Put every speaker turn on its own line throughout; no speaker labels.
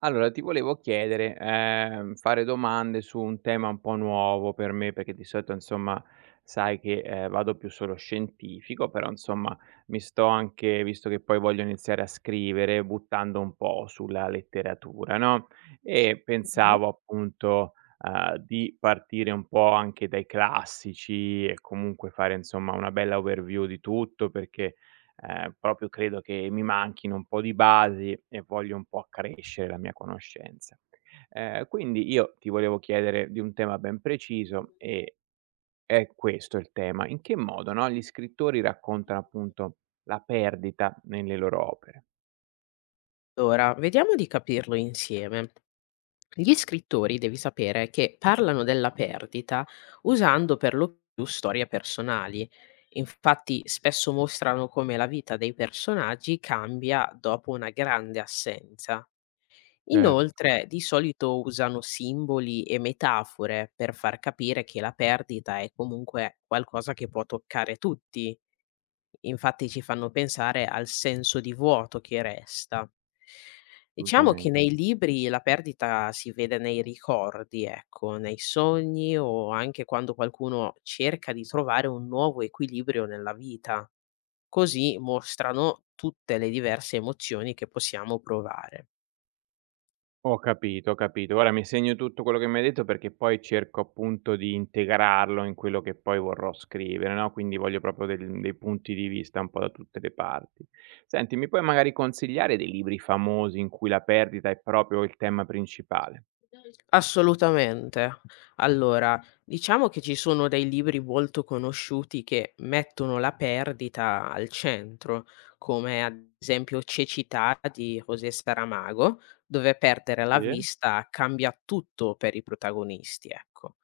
Allora ti volevo chiedere, fare domande su un tema un po' nuovo per me, perché di solito insomma sai che, vado più sullo scientifico, però insomma mi sto anche visto che poi voglio iniziare a scrivere, buttando un po' sulla letteratura, no, e
Mh-mh.
pensavo appunto, di partire un po' anche dai classici e comunque fare insomma una bella overview di tutto, perché proprio credo che mi manchino un po' di basi e voglio un po' accrescere la mia conoscenza. Quindi io ti volevo chiedere di un tema ben preciso e è questo il tema: in che modo, no, gli scrittori raccontano appunto la perdita nelle loro opere?
Allora, vediamo di capirlo insieme. Gli scrittori, devi sapere, che parlano della perdita usando per lo più storie personali. Infatti, spesso mostrano come la vita dei personaggi cambia dopo una grande assenza.
Cer
Inoltre, di solito usano simboli e metafore per far capire che la perdita è comunque qualcosa che può toccare tutti. Infatti ci fanno pensare al senso di vuoto che resta. Diciamo che
assolutamen
nei libri la perdita si vede nei ricordi, ecco, nei sogni o anche quando qualcuno cerca di trovare un nuovo equilibrio nella vita. Così mostrano tutte le diverse emozioni che possiamo provare.
Ho capito, ho capito. Guarda, mi segno tutto quello che mi hai detto, perché poi cerco appunto di integrarlo in quello che poi vorrò scrivere, no, quindi voglio proprio del dei punti di vista un po' da tutte le parti. Senti, mi puoi magari consigliare dei libri famosi in cui la perdita è proprio il tema principale?
Assolutamente. Allora, diciamo che ci sono dei libri molto conosciuti che mettono la perdita al centro, come ad esempio Cecità di José Saramago, dove perdere la
Sì,
vista cambia tutto per i protagonisti, ecco.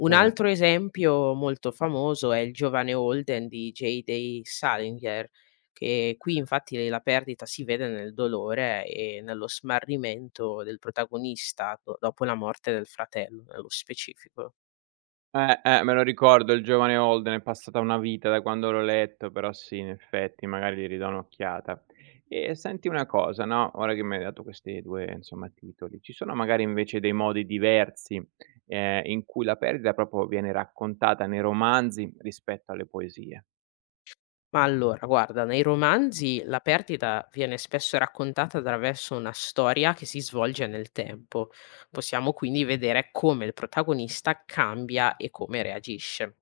Un
cer
altro esempio molto famoso è il giovane Holden di J.D. Salinger, che qui infatti la perdita si vede nel dolore e nello smarrimento del protagonista dopo la morte del fratello, nello specifico.
eh, me lo ricordo il giovane Holden, è passata una vita da quando l'ho letto, però sì, in effetti magari gli ridò un'occhiata. E senti una cosa, no, ora che mi hai dato questi 2, insomma, titoli, ci sono magari invece dei modi diversi, in cui la perdita proprio viene raccontata nei romanzi rispetto alle poesie?
Ma allora, guarda, nei romanzi la perdita viene spesso raccontata attraverso una storia che si svolge nel tempo. Possiamo quindi vedere come il protagonista cambia e come reagisce.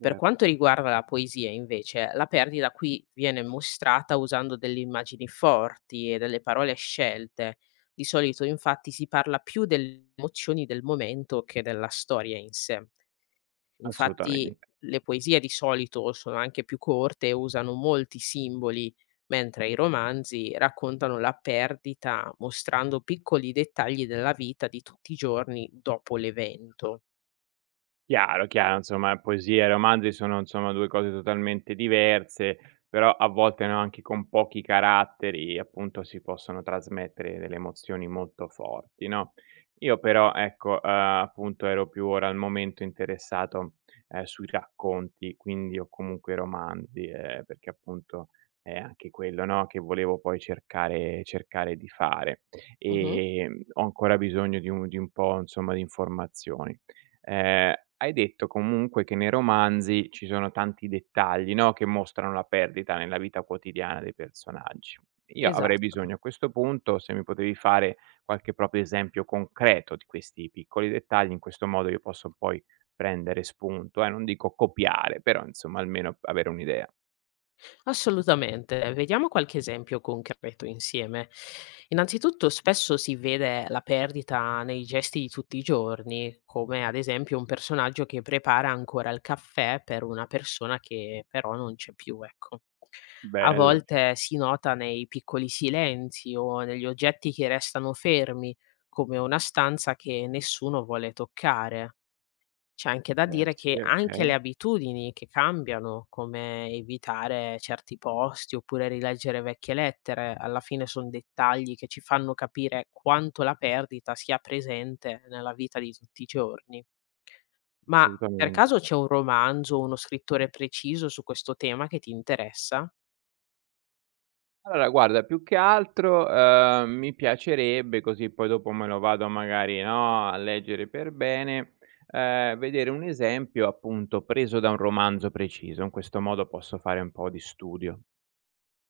Per quanto riguarda la poesia, invece, la perdita qui viene mostrata usando delle immagini forti e delle parole scelte. Di solito, infatti, si parla più delle emozioni del momento che della storia in sé. Infatti
Assolutamente.
le poesie di solito sono anche più corte e usano molti simboli, mentre i romanzi raccontano la perdita mostrando piccoli dettagli della vita di tutti i giorni dopo l'evento.
Chiaro, chiaro, insomma poesia e romanzi sono insomma 2 cose totalmente diverse, però a volte, no, anche con pochi caratteri, appunto, si possono trasmettere delle emozioni molto forti, no? Io però, ecco, appunto ero più ora al momento interessato, sui racconti, quindi o comunque romanzi, perché appunto è anche quello, no, che volevo poi cercare di fare.
Mhm,
Ho ancora bisogno di un po', insomma, di informazioni. Hai detto comunque che nei romanzi ci sono tanti dettagli, no, che mostrano la perdita nella vita quotidiana dei personaggi. Io avrei
esatto,
bisogno a questo punto, se mi potevi fare qualche proprio esempio concreto di questi piccoli dettagli, in questo modo io posso poi prendere spunto, non dico copiare, però insomma almeno avere un'idea.
assolutamente. Vediamo qualche esempio concreto insieme. Innanzitutto, spesso si vede la perdita nei gesti di tutti i giorni, come ad esempio un personaggio che prepara ancora il caffè per una persona che però non c'è più, ecco. A
Bello,
volte
cioè,
si nota nei piccoli silenzi o negli oggetti che restano fermi, come una stanza che nessuno vuole toccare. C'è anche da dire che
sì,
anche
okay,
le abitudini che cambiano, come evitare certi posti oppure rileggere vecchie lettere, alla fine sono dettagli che ci fanno capire quanto la perdita sia presente nella vita di tutti i giorni. Ma per
assolutamente.
caso c'è un romanzo o uno scrittore preciso su questo tema che ti interessa?
Allora guarda, più che altro, mi piacerebbe, così poi dopo me lo vado magari, no, a leggere per bene, vedere un esempio appunto preso da un romanzo preciso, in questo modo posso fare un po' di studio,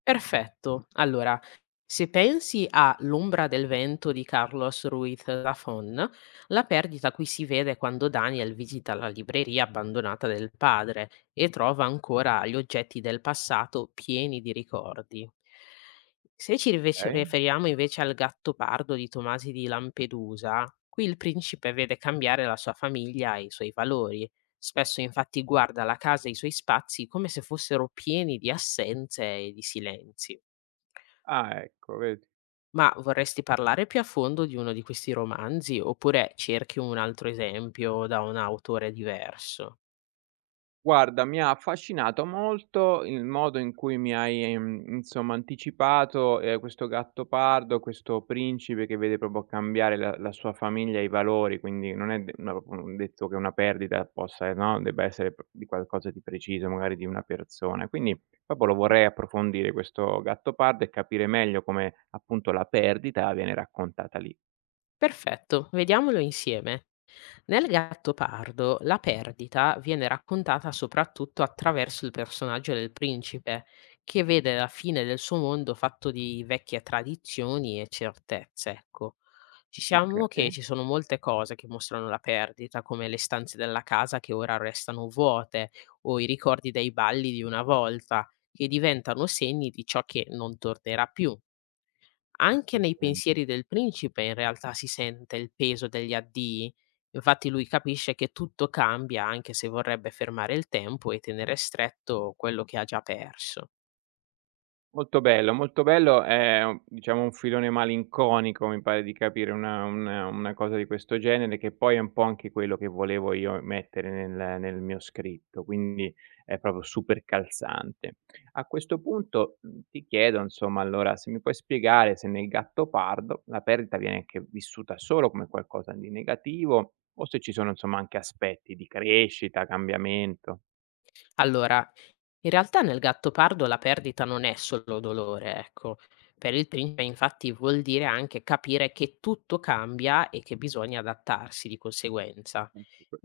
Perfetto. Allora, se pensi a L'ombra del vento di Carlos Ruiz Zafón, la perdita qui si vede quando Daniel visita la libreria abbandonata del padre e trova ancora gli oggetti del passato pieni di ricordi. Se ci
okay?
riferiamo invece al gatto pardo di Tomasi di Lampedusa, qui il principe vede cambiare la sua famiglia e i suoi valori. Spesso infatti guarda la casa e i suoi spazi come se fossero pieni di assenze e di silenzi.
Ah ecco, vedi.
Ma vorresti parlare più a fondo di uno di questi romanzi oppure cerchi un altro esempio da un autore diverso?
Guarda, mi ha affascinato molto il modo in cui mi hai, insomma anticipato, questo Gattopardo, questo principe che vede proprio cambiare la sua famiglia e i valori, quindi non è de no, un detto che una perdita possa no, debba essere p di qualcosa di preciso, magari di una persona. Quindi proprio lo vorrei approfondire questo Gattopardo e capire meglio come, appunto, la perdita viene raccontata lì.
Perfetto, vediamolo insieme. Nel Gattopardo la perdita viene raccontata soprattutto attraverso il personaggio del principe, che vede la fine del suo mondo fatto di vecchie tradizioni e certezze, ecco. Diciamo che
Okay.
ci sono molte cose che mostrano la perdita, come le stanze della casa che ora restano vuote o i ricordi dei balli di una volta, che diventano segni di ciò che non tornerà più. Anche nei
Assolutamente.
pensieri del principe in realtà si sente il peso degli addii, infatti lui capisce che tutto cambia anche se vorrebbe fermare il tempo e tenere stretto quello che ha già perso.
Molto bello, molto bello. È un diciamo un filone malinconico, mi pare di capire, una cosa di questo genere, che poi è un po' anche quello che volevo io mettere nel mio scritto, quindi è proprio super calzante. A questo punto, ti chiedo insomma allora se mi puoi spiegare se nel Gattopardo la perdita viene anche vissuta solo come qualcosa di negativo, o se ci sono insomma anche aspetti di crescita, cambiamento.
Allora, in realtà nel Gattopardo la perdita non è solo dolore, ecco. Per il principe infatti vuol dire anche capire che tutto cambia e che bisogna adattarsi di conseguenza.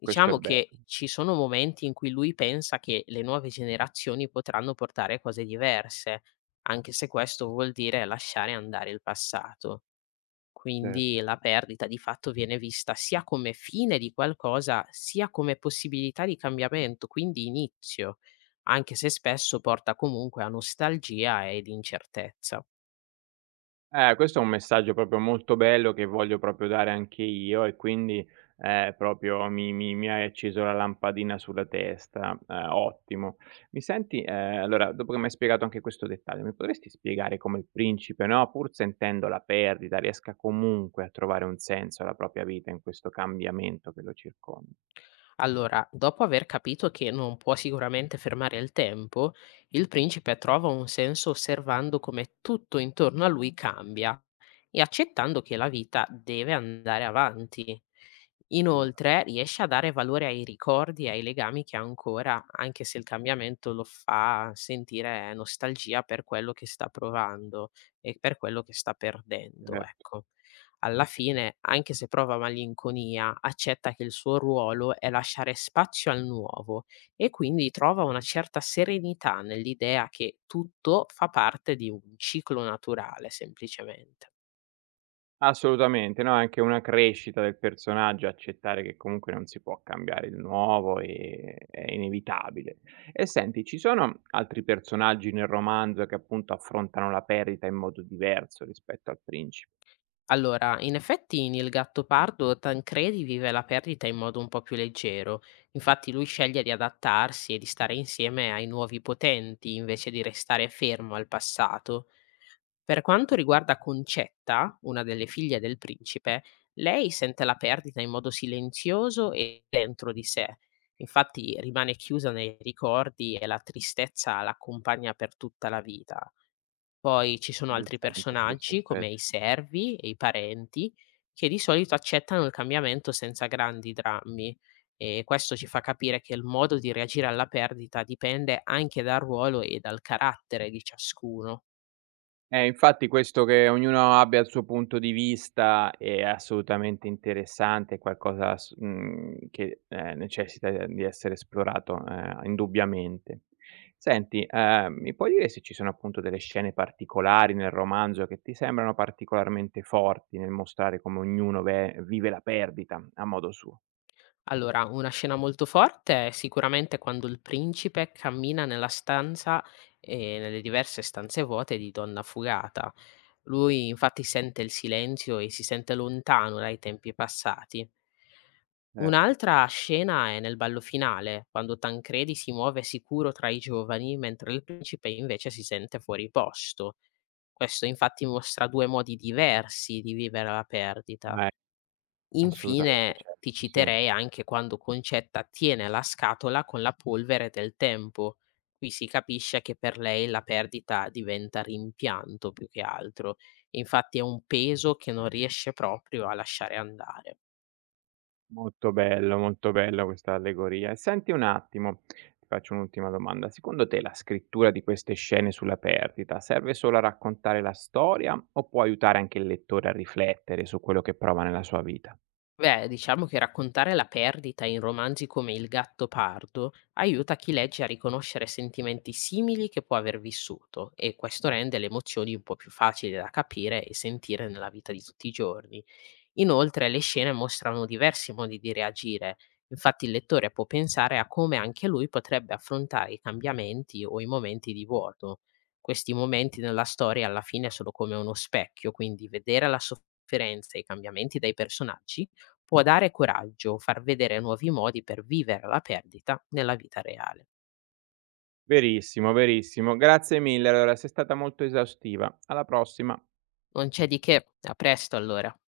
Questo è
che
bello.
ci sono momenti in cui lui pensa che le nuove generazioni potranno portare cose diverse, anche se questo vuol dire lasciare andare il passato. Quindi la perdita di fatto viene vista sia come fine di qualcosa, sia come possibilità di cambiamento, quindi inizio, anche se spesso porta comunque a nostalgia ed incertezza.
Questo è un messaggio proprio molto bello che voglio proprio dare anche io e quindi, proprio mi hai acceso la lampadina sulla testa, ottimo. Mi senti allora dopo che m'hai spiegato anche questo dettaglio, mi potresti spiegare come il principe, no, pur sentendo la perdita, riesca comunque a trovare un senso alla propria vita in questo cambiamento che lo circonda?
Allora, dopo aver capito che non può sicuramente fermare il tempo, il principe trova un senso osservando come tutto intorno a lui cambia e accettando che la vita deve andare avanti. Inoltre, riesce a dare valore ai ricordi e ai legami che ha ancora, anche se il cambiamento lo fa sentire nostalgia per quello che sta provando e per quello che sta perdendo,
Assolutamente.
ecco. Alla fine, anche se prova malinconia, accetta che il suo ruolo è lasciare spazio al nuovo e quindi trova una certa serenità nell'idea che tutto fa parte di un ciclo naturale, semplicemente.
Assolutamente, no, è anche una crescita del personaggio, accettare che comunque non si può cambiare il nuovo, è inevitabile. E senti, ci sono altri personaggi nel romanzo che appunto affrontano la perdita in modo diverso rispetto al principe?
Allora, in effetti nel Gattopardo Tancredi vive la perdita in modo un po' più leggero, infatti lui sceglie di adattarsi e di stare insieme ai nuovi potenti invece di restare fermo al passato. Per quanto
Ok,
riguarda Concetta, una delle figlie del principe, lei sente la perdita in modo silenzioso e dentro di sé. Infatti rimane chiusa nei ricordi e la tristezza l'accompagna per tutta la vita. Poi ci sono altri
interessante anche questo
personaggi come
aspe
i servi e i parenti che di solito accettano il cambiamento senza grandi drammi, e questo ci fa capire che il modo di reagire alla perdita dipende anche dal ruolo e dal carattere di ciascuno.
eh, infatti questo che ognuno abbia il suo punto di vista è assolutamente interessante, è qualcosa che, necessita de di essere esplorato, indubbiamente. Senti, mi puoi dire se ci sono appunto delle scene particolari nel romanzo che ti sembrano particolarmente forti nel mostrare come ognuno ve vive la perdita a modo suo?
Allora, una scena molto forte è sicuramente quando il principe cammina nella stanza e nelle diverse stanze vuote di Donna Fugata. Lui infatti sente il silenzio e si sente lontano dai tempi passati.
Cer
Un'altra scena è nel ballo finale, quando Tancredi si muove sicuro tra i giovani, mentre il principe invece si sente fuori posto. Questo infatti mostra due modi diversi di vivere la perdita.
Eh, assolutamente
Infine ti
certo, sì.
citerei anche quando Concetta tiene la scatola con la polvere del tempo. Qui si capisce che per lei la perdita diventa rimpianto più che altro, infatti è un peso che non riesce proprio a lasciare andare.
Molto bello, molto bella questa allegoria. E senti un attimo, ti faccio un'ultima domanda. Secondo te la scrittura di queste scene sulla perdita serve solo a raccontare la storia o può aiutare anche il lettore a riflettere su quello che prova nella sua vita?
Beh, diciamo che raccontare la perdita in romanzi come Il gatto pardo aiuta chi legge a riconoscere sentimenti simili che può aver vissuto, e questo rende le emozioni un po' più facili da capire e sentire nella vita di tutti i giorni. Inoltre le scene mostrano diversi modi di reagire, infatti il lettore può pensare a come anche lui potrebbe affrontare i cambiamenti o i momenti di vuoto. Questi momenti nella storia alla fine sono come uno specchio, quindi vedere la sofferenza e i cambiamenti dai personaggi può dare coraggio, far vedere nuovi modi per vivere la perdita nella vita reale.
Verissimo, verissimo. Grazie mille. Allora, sei stata molto esaustiva. Alla prossima.
Non c'è di che, a presto allora.